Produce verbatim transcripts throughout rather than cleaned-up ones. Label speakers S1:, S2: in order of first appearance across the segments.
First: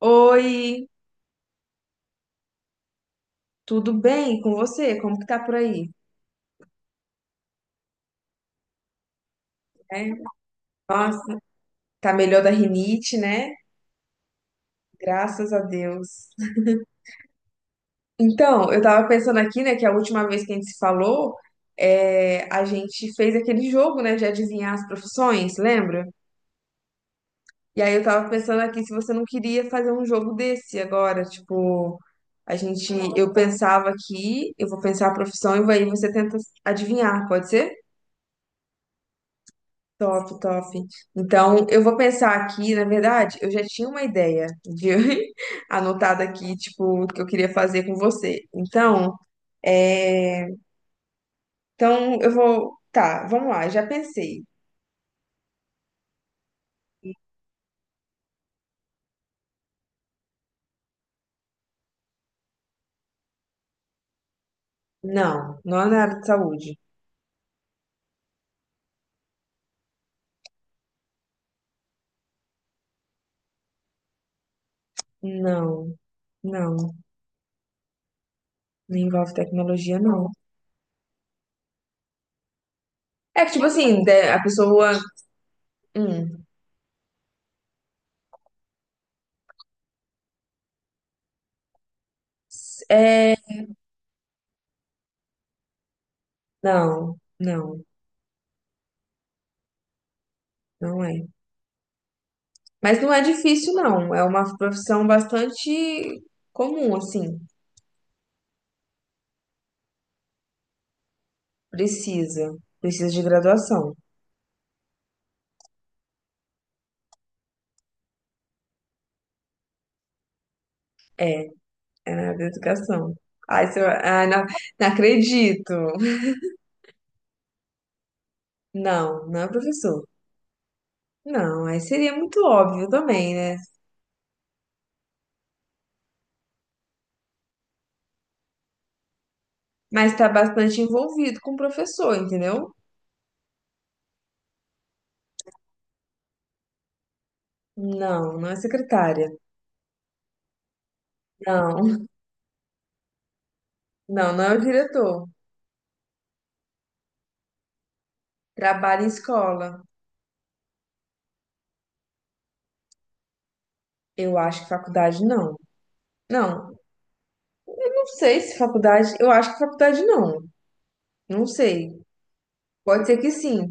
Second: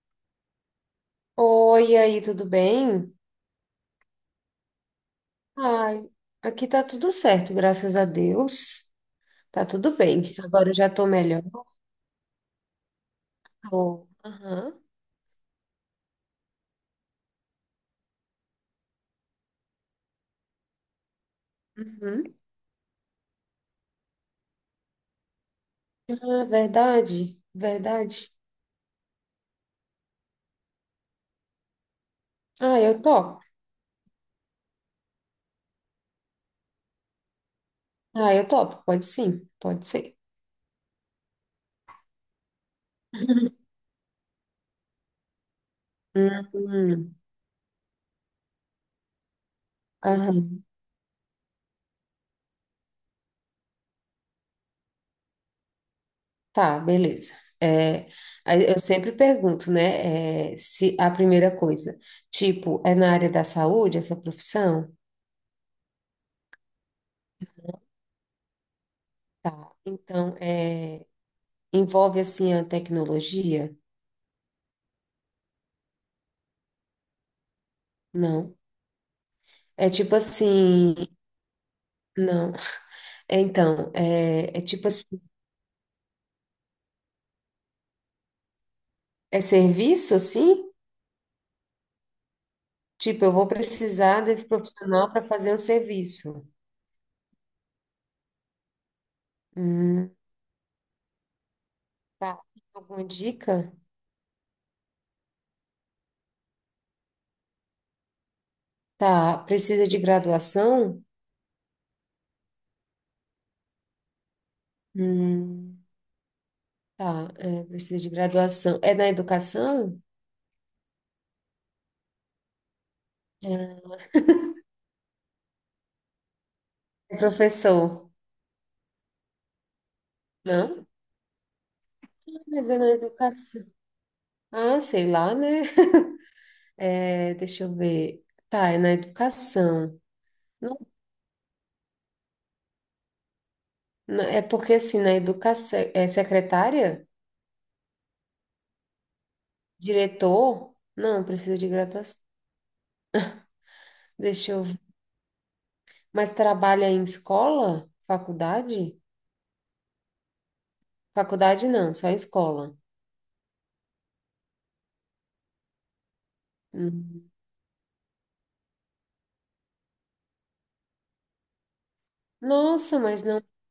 S1: Oi,
S2: Oi, e aí, tudo bem?
S1: tudo bem com você? Como que tá por aí?
S2: Ai, aqui tá tudo certo, graças a Deus. Tá tudo
S1: Né?
S2: bem. Agora eu já tô
S1: Nossa,
S2: melhor.
S1: tá melhor da rinite, né?
S2: Tô- Aham.
S1: Graças a Deus. Então, eu tava pensando aqui, né, que a última vez que a gente se falou,
S2: Uhum.
S1: é, a gente fez aquele jogo, né, de adivinhar as profissões, lembra?
S2: Ah, verdade,
S1: E aí eu tava
S2: verdade.
S1: pensando aqui se você não queria fazer um jogo desse agora, tipo, a
S2: Ah,
S1: gente,
S2: eu
S1: eu
S2: topo.
S1: pensava aqui, eu vou pensar a profissão e aí você tenta adivinhar, pode ser?
S2: Ah, eu topo. Pode sim, pode ser.
S1: Top, top. Então, eu vou pensar aqui, na verdade, eu já tinha uma ideia de anotada aqui, tipo, o
S2: Uhum.
S1: que eu queria fazer com você. Então, é...
S2: Aham.
S1: então eu vou, tá, vamos lá, já pensei.
S2: Tá, beleza. É, aí eu sempre pergunto, né? É, se a primeira coisa, tipo, é na área da saúde, essa profissão?
S1: Não, não é na área de saúde.
S2: Tá. Então, é. Envolve assim a tecnologia?
S1: Não, não,
S2: Não.
S1: não envolve
S2: É
S1: tecnologia,
S2: tipo
S1: não.
S2: assim, não. É,
S1: É que tipo
S2: Então,
S1: assim, de- a
S2: é, é tipo
S1: pessoa,
S2: assim,
S1: hum,
S2: é serviço assim? Tipo, eu
S1: é,
S2: vou precisar desse profissional para fazer um serviço.
S1: não, não,
S2: Hum,
S1: não é.
S2: tá.
S1: Mas
S2: Alguma
S1: não é
S2: dica?
S1: difícil, não. É uma profissão bastante comum, assim.
S2: Tá. Precisa de graduação?
S1: Precisa. Precisa de graduação.
S2: Hum, tá. É, precisa de graduação. É na educação?
S1: É na área da educação. Aí você
S2: É.
S1: vai. Ai, não, não acredito.
S2: É professor?
S1: Não, não é professor.
S2: Não?
S1: Não, aí seria muito
S2: Mas é
S1: óbvio
S2: na
S1: também, né?
S2: educação. Ah, sei lá, né? É, deixa eu ver. Tá, é na educação.
S1: Mas tá
S2: Não,
S1: bastante envolvido com o professor, entendeu?
S2: não, É porque assim, na educação, é secretária,
S1: Não, não é secretária.
S2: diretor, não precisa de
S1: Não,
S2: graduação.
S1: não, não
S2: Deixa
S1: é o
S2: eu ver.
S1: diretor.
S2: Mas trabalha em escola? Faculdade?
S1: Trabalha em escola.
S2: Faculdade não, só em escola.
S1: Eu acho que faculdade não. Não,
S2: Hum.
S1: não sei se faculdade. Eu acho que faculdade não. Não sei.
S2: Nossa,
S1: Pode ser
S2: mas
S1: que
S2: não
S1: sim.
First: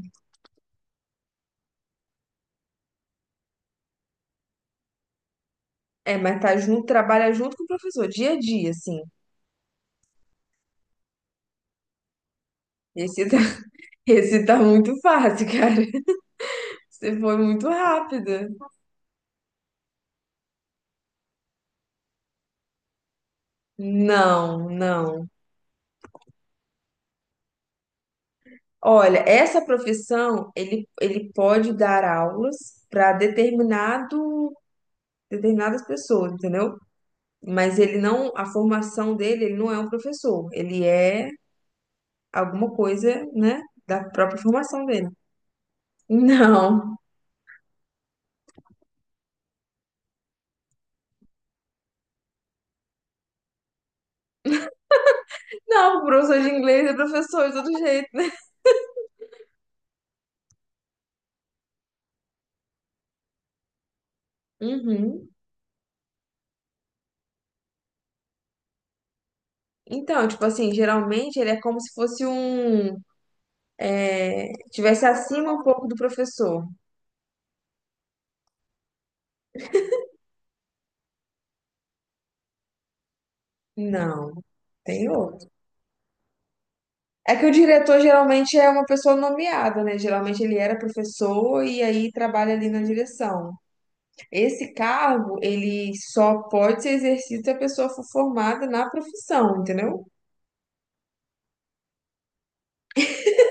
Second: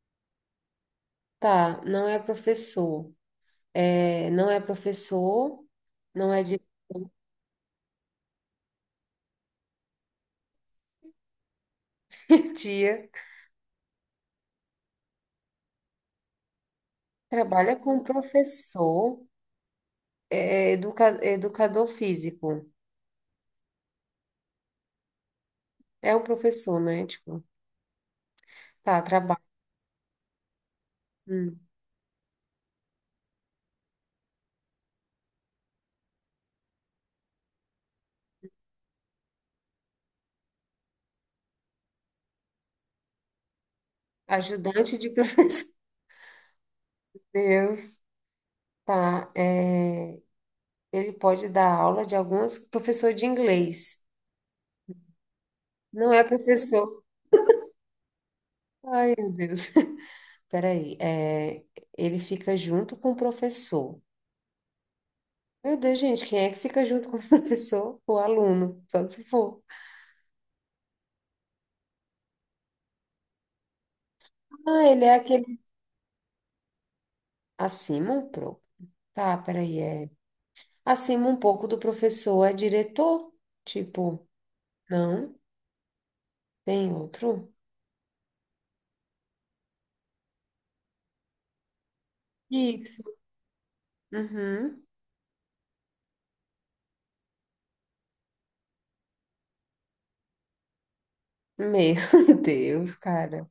S2: tá, não é professor. É, não é professor,
S1: É,
S2: não
S1: mas
S2: é
S1: tá
S2: de
S1: junto, trabalha junto com o professor, dia a dia, assim.
S2: diretor.
S1: Esse esse tá muito fácil, cara. Você foi muito
S2: Trabalha com
S1: rápida.
S2: professor, é, é educa, educador físico.
S1: Não, não.
S2: É o professor, né? Tipo, tá,
S1: Olha,
S2: trabalha.
S1: essa profissão, ele, ele
S2: Hum.
S1: pode dar aulas para determinado, determinadas pessoas, entendeu? Mas ele não, a formação dele, ele não é um professor. Ele é alguma coisa, né, da própria formação
S2: Ajudante
S1: dele.
S2: de professor.
S1: Não.
S2: Deus. Tá, é, ele pode dar aula de algumas professor de inglês.
S1: Não,
S2: Não é
S1: professor de inglês é
S2: professor.
S1: professor de todo jeito, né?
S2: Ai, meu Deus. Peraí, é, ele fica junto com o professor.
S1: Uhum.
S2: Meu Deus, gente, quem é que fica junto com o professor? O aluno, só se for.
S1: Então, tipo assim, geralmente ele é como se fosse um
S2: Ah, ele
S1: tivesse
S2: é
S1: acima
S2: aquele
S1: um pouco do professor.
S2: acima um pouco. Tá, peraí, é acima um pouco do professor é diretor? Tipo,
S1: Não, tem
S2: não,
S1: outro.
S2: tem
S1: É que o
S2: outro?
S1: diretor geralmente é uma pessoa nomeada, né? Geralmente ele era professor e aí trabalha ali na
S2: Isso.
S1: direção. Esse
S2: Uhum.
S1: cargo, ele só pode ser exercido se a pessoa for formada na profissão, entendeu?
S2: Meu Deus, cara.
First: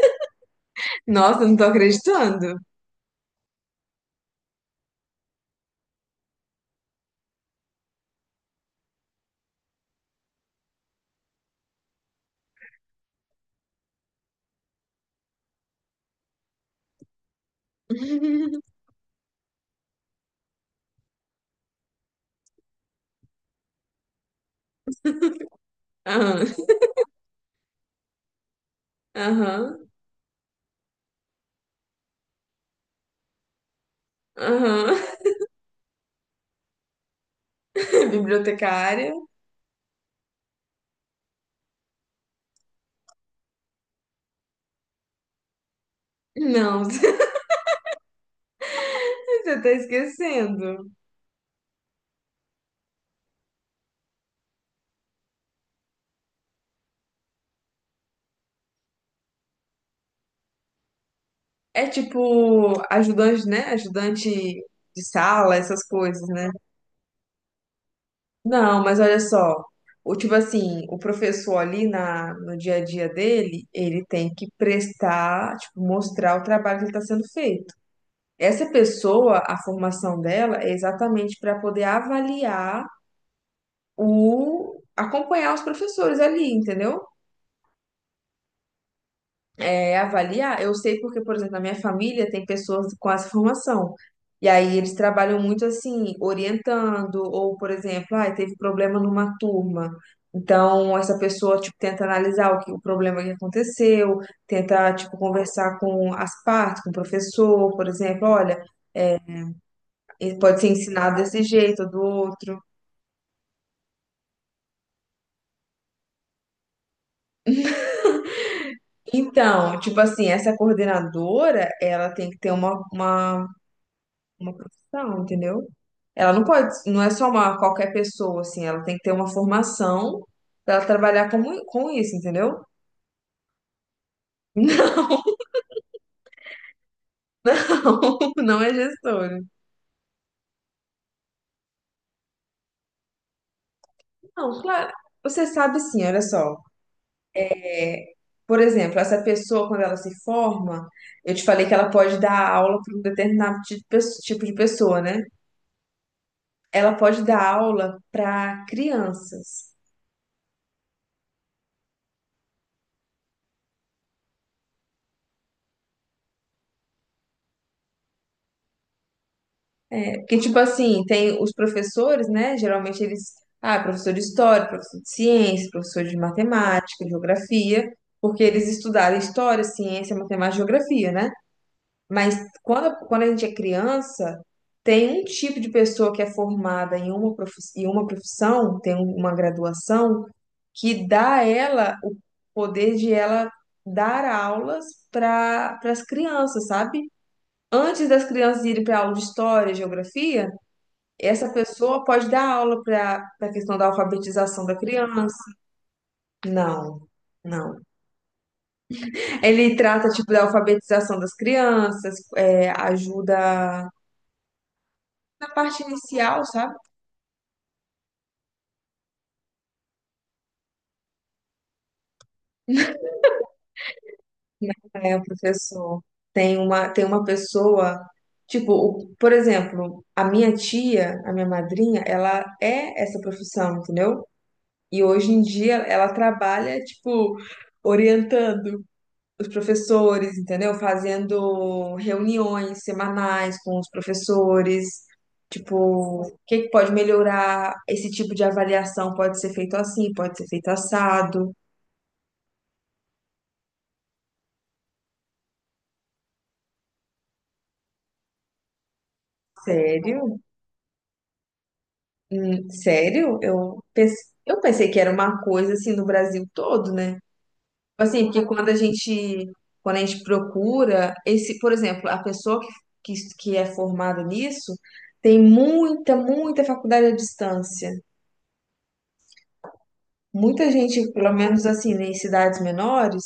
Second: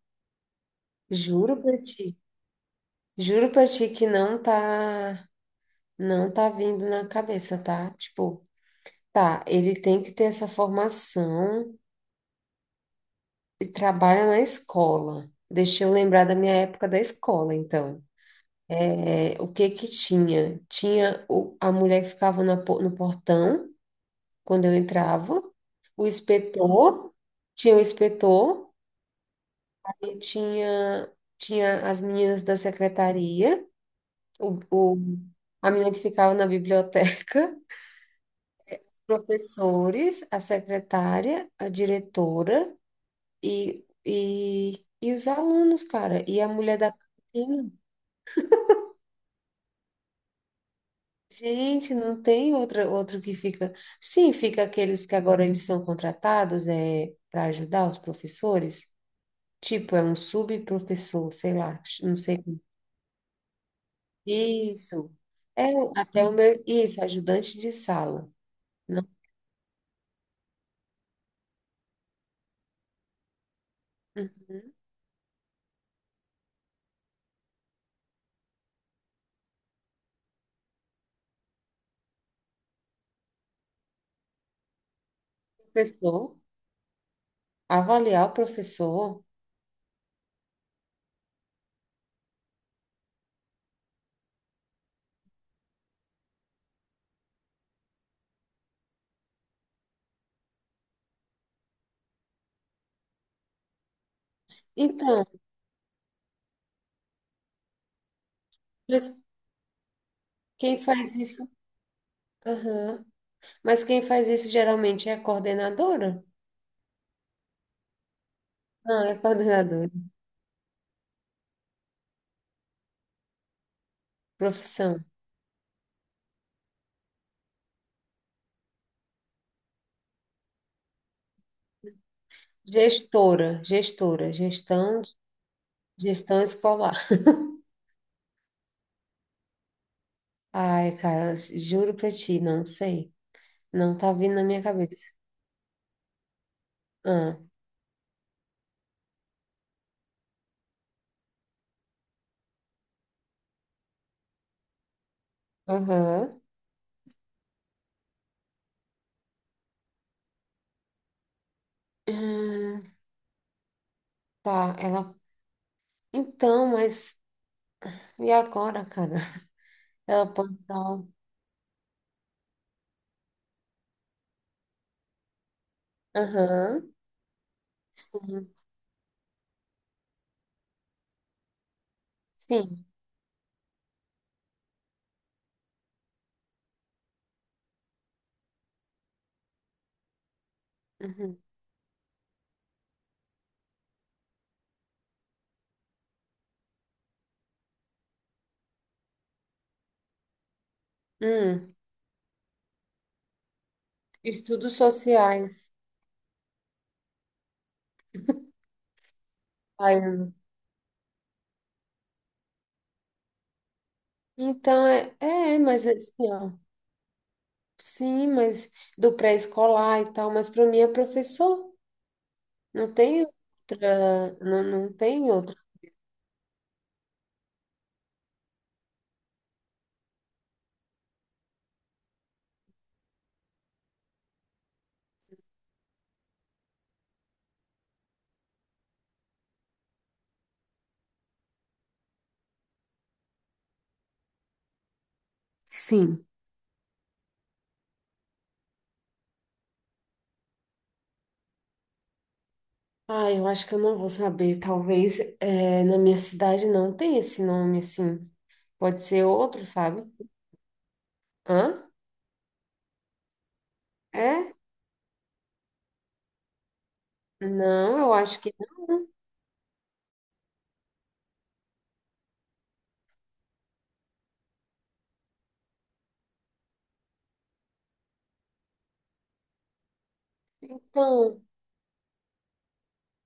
S1: Nossa, eu
S2: Juro
S1: não tô
S2: pra ti.
S1: acreditando.
S2: Juro pra ti que não tá, Não tá vindo na cabeça, tá? Tipo, tá, ele tem que ter essa formação e trabalha na escola. Deixa eu lembrar da minha época da escola, então. É, o que que tinha? Tinha o- a mulher que ficava na po- no portão, quando eu entrava, o
S1: Aham,
S2: inspetor, tinha o inspetor,
S1: aham,
S2: e tinha, tinha as meninas da secretaria, o, o-
S1: aham.
S2: a menina que ficava na biblioteca,
S1: Bibliotecária?
S2: professores, a secretária, a diretora e, e, e os alunos, cara. E a mulher
S1: Não,
S2: da cantina.
S1: você tá esquecendo.
S2: Gente, não tem outra, outro que fica. Sim, fica aqueles que agora eles são contratados é, para ajudar os professores. Tipo, é um subprofessor, sei lá,
S1: É
S2: não sei. como-
S1: tipo ajudante, né? Ajudante de
S2: Isso.
S1: sala,
S2: É
S1: essas
S2: até
S1: coisas,
S2: o
S1: né?
S2: meu. Isso, ajudante de sala.
S1: Não, mas
S2: Não.
S1: olha só, o tipo assim, o professor ali na, no dia a dia dele, ele tem que
S2: Uhum.
S1: prestar, tipo, mostrar o trabalho que está sendo feito. Essa pessoa, a formação dela é exatamente para poder avaliar o, acompanhar os professores
S2: Professor,
S1: ali, entendeu?
S2: avaliar o professor.
S1: É, avaliar, eu sei porque, por exemplo, na minha família tem pessoas com essa formação. E aí eles trabalham muito assim, orientando, ou, por exemplo, ah, teve problema numa turma. Então, essa pessoa, tipo, tenta analisar o que, o problema que aconteceu, tenta, tipo,
S2: Então,
S1: conversar com as partes, com o professor, por exemplo, olha,
S2: mas
S1: ele pode ser
S2: quem
S1: ensinado
S2: faz
S1: desse
S2: isso?
S1: jeito ou do outro.
S2: Aham. Mas quem faz isso geralmente é a coordenadora? Não, é
S1: Então,
S2: coordenadora.
S1: tipo assim, essa coordenadora, ela tem que ter uma, uma uma
S2: Profissão.
S1: profissão, entendeu? Ela não pode, não é só uma qualquer pessoa, assim, ela tem que ter uma formação para ela trabalhar com, com isso, entendeu?
S2: Gestora, gestora, gestão, Gestão escolar.
S1: Não, não, não é gestora.
S2: Ai, cara, juro pra ti, não sei. Não tá vindo na
S1: Não,
S2: minha
S1: claro,
S2: cabeça.
S1: você sabe sim, olha só.
S2: Ah,
S1: É, por exemplo, essa pessoa, quando ela se forma, eu te falei que ela pode dar aula para um determinado ti- pe- tipo de pessoa, né?
S2: aham.
S1: Ela pode dar aula para crianças.
S2: Hum, tá, ela. Então, mas e agora, cara? Ela
S1: Porque,
S2: pode
S1: tipo
S2: dar.
S1: assim,
S2: Um,
S1: tem os professores, né? Geralmente eles. Ah, professor de história, professor de ciência, professor de
S2: Aham.
S1: matemática, geografia, porque
S2: Sim.
S1: eles estudaram história, ciência, matemática geografia, né? Mas
S2: Sim.
S1: quando, quando a gente é criança, tem um tipo de pessoa que é formada em uma profissão, em uma profissão, tem uma graduação, que dá
S2: Uhum.
S1: a ela o poder de ela dar aulas para as crianças, sabe? Antes das crianças irem para aula de história, geografia. Essa
S2: Hum,
S1: pessoa pode dar aula para a questão da alfabetização da
S2: Estudos
S1: criança?
S2: sociais.
S1: Não, não. Ele
S2: Ai,
S1: trata, tipo, da alfabetização das crianças, é, ajuda
S2: Então, é,
S1: na
S2: é,
S1: parte
S2: mas assim,
S1: inicial,
S2: ó,
S1: sabe?
S2: sim, mas do pré-escolar e tal, mas para mim é professor, não tem outra, não, não
S1: É, o
S2: tem outra.
S1: professor tem uma, tem uma pessoa, tipo, o- por exemplo, a minha tia, a minha madrinha, ela é essa profissão, entendeu? E hoje em dia ela trabalha, tipo, orientando os professores, entendeu? Fazendo reuniões semanais com os professores, tipo,
S2: Sim.
S1: o que que pode melhorar? Esse tipo de avaliação pode ser feito assim, pode ser feito assado.
S2: Ah, eu acho que eu não vou saber, talvez é, na minha cidade não tem esse nome, assim, pode ser outro, sabe?
S1: Sério?
S2: Hã?
S1: Hum, sério? Eu pensei,
S2: É?
S1: eu pensei que era uma coisa assim no Brasil todo, né?
S2: Não, eu
S1: Assim,
S2: acho
S1: porque
S2: que
S1: quando a
S2: não.
S1: gente, quando a gente procura esse, por exemplo, a pessoa que, que, que é formada nisso tem muita, muita faculdade à distância. Muita gente, pelo
S2: Então,
S1: menos assim, né, em cidades menores,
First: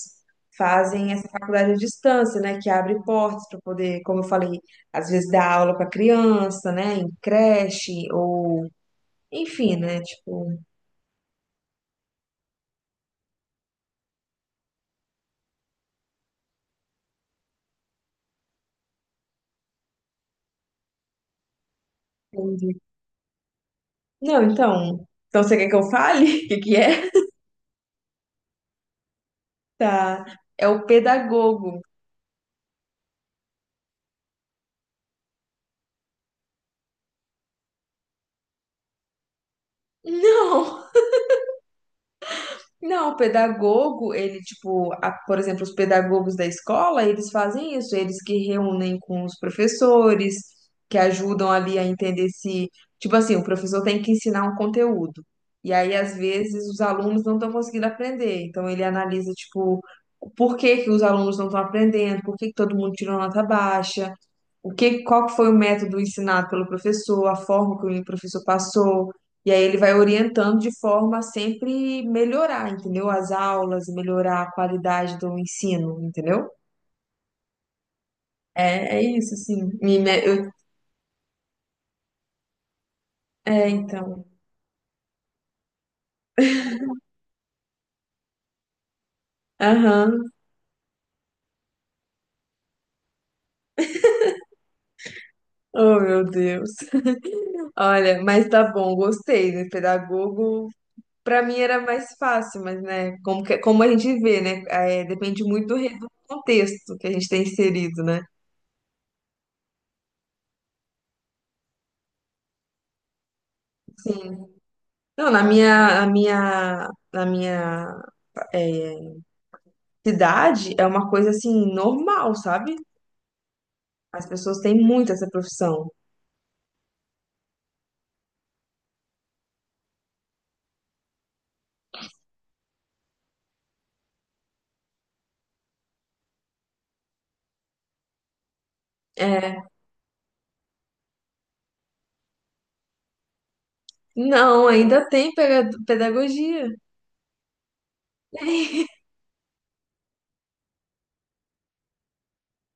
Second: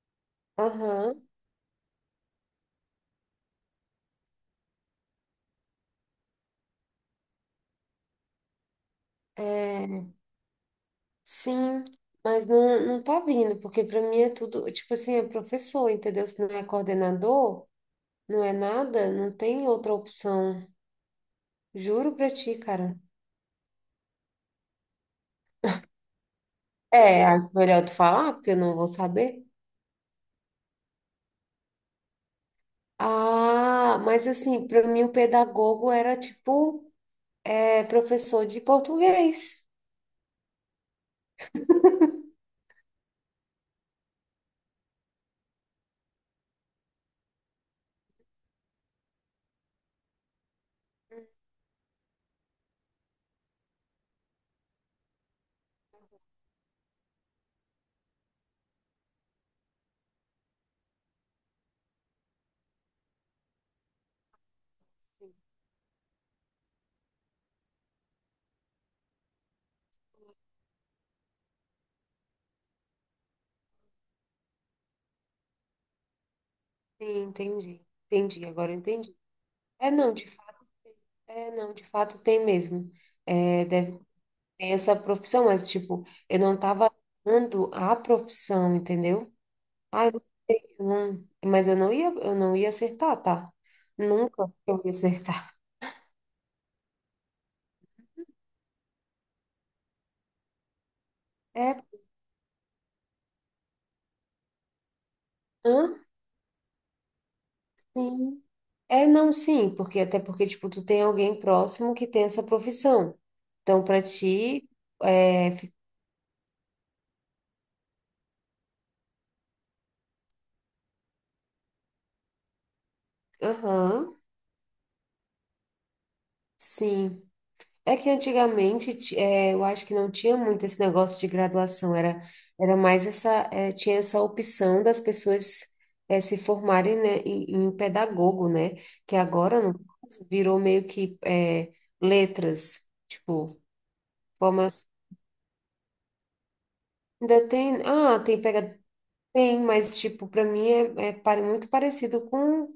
S1: fazem
S2: aham,
S1: essa faculdade à distância, né? Que abre portas para poder, como eu falei, às vezes dar aula para criança, né? Em creche, ou enfim, né?
S2: é,
S1: Tipo.
S2: sim, mas não, não tá vindo, porque para mim é tudo, tipo assim, é professor, entendeu? Se não é coordenador... Não é nada, não tem outra opção. Juro pra ti,
S1: Entendi.
S2: cara.
S1: Não, então. Então você quer que eu fale? O que que é?
S2: É, acho melhor tu falar, porque eu não vou saber.
S1: Tá. É o pedagogo.
S2: Ah, mas assim, pra mim o pedagogo era tipo é, professor de português.
S1: Não! Não, o pedagogo, ele, tipo, a- por exemplo, os pedagogos da escola, eles fazem isso, eles que reúnem com os professores, que ajudam ali a entender se, tipo assim, o professor tem que ensinar um conteúdo. E aí, às vezes, os alunos não estão conseguindo aprender. Então, ele analisa, tipo, por que que os alunos não estão aprendendo, por que que todo mundo tirou nota baixa, o que, qual que foi o método ensinado pelo professor, a forma que o professor passou. E aí ele vai orientando de forma a sempre melhorar, entendeu? As aulas, melhorar a qualidade do ensino, entendeu?
S2: Sim, entendi. Entendi, agora eu
S1: É, é
S2: entendi.
S1: isso, assim.
S2: É,
S1: Me,
S2: não,
S1: me-
S2: de
S1: eu-
S2: fato, é, não, De fato tem mesmo. É,
S1: é,
S2: deve
S1: então.
S2: ter essa profissão, mas tipo, eu não tava dando a profissão, entendeu? Ah, eu
S1: Aham.
S2: não, mas eu não ia, eu não ia acertar, tá? Nunca eu ia acertar.
S1: Oh, meu Deus. Olha, mas tá bom, gostei, né? Pedagogo, pra mim era
S2: É,
S1: mais fácil, mas, né? Como, que- como a gente vê, né? É, depende muito do,
S2: hã?
S1: re- do contexto que a gente tem inserido, né?
S2: Sim. É, não, Sim, porque até porque, tipo, tu tem alguém próximo que tem essa profissão. Então, para
S1: Sim.
S2: ti,
S1: Não, na
S2: é, fi-
S1: minha, na minha, na minha é, cidade é uma coisa assim normal, sabe?
S2: aham,
S1: As pessoas têm muito essa profissão.
S2: sim. É que antigamente, ti- é, eu acho que não tinha muito esse negócio de graduação, era, era mais essa, é, tinha essa opção das pessoas, é, se formarem, né, em, em pedagogo, né? Que agora,
S1: É.
S2: no caso, virou meio que, é, letras, tipo,
S1: Não,
S2: formas...
S1: ainda tem pega- pedagogia.
S2: Ainda tem, ah, tem pega, sim, mas tipo, para mim é, é pare- muito parecido com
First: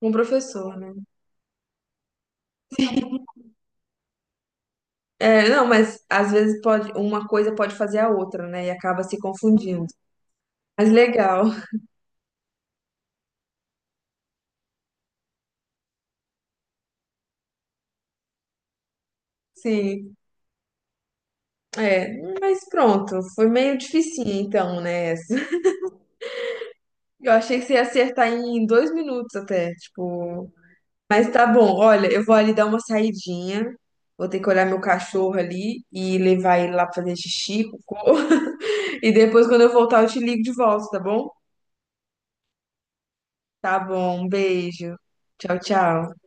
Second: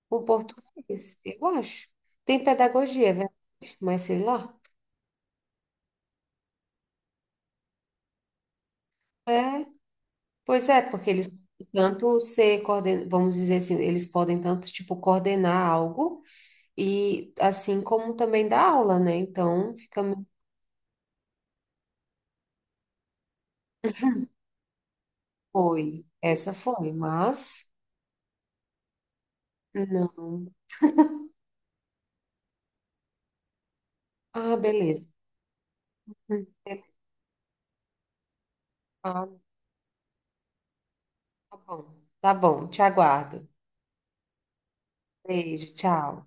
S1: Um
S2: o
S1: professor, né?
S2: português, eu acho. Tem pedagogia, é verdade, mas sei lá.
S1: É, não, mas às vezes pode, uma coisa pode fazer a outra, né? E acaba se
S2: É,
S1: confundindo.
S2: pois é,
S1: Mas
S2: porque eles
S1: legal,
S2: podem tanto ser coorden, vamos dizer assim, eles podem tanto tipo coordenar algo e assim como também dar aula, né? Então fica
S1: sim.
S2: meio,
S1: É, mas pronto, foi meio dificinho então, né? Essa.
S2: foi, essa foi,
S1: Eu achei que
S2: mas
S1: você ia acertar em dois minutos até,
S2: não.
S1: tipo. Mas tá bom, olha, eu vou ali dar uma saidinha. Vou ter que
S2: Ah,
S1: olhar meu
S2: beleza.
S1: cachorro ali e
S2: Hum,
S1: levar ele
S2: é,
S1: lá pra fazer xixi, cocô. E
S2: Ah,
S1: depois, quando eu voltar, eu te ligo de volta, tá bom?
S2: tá bom. Tá bom, te aguardo.
S1: Tá bom, um beijo. Tchau,
S2: Beijo,
S1: tchau.
S2: tchau.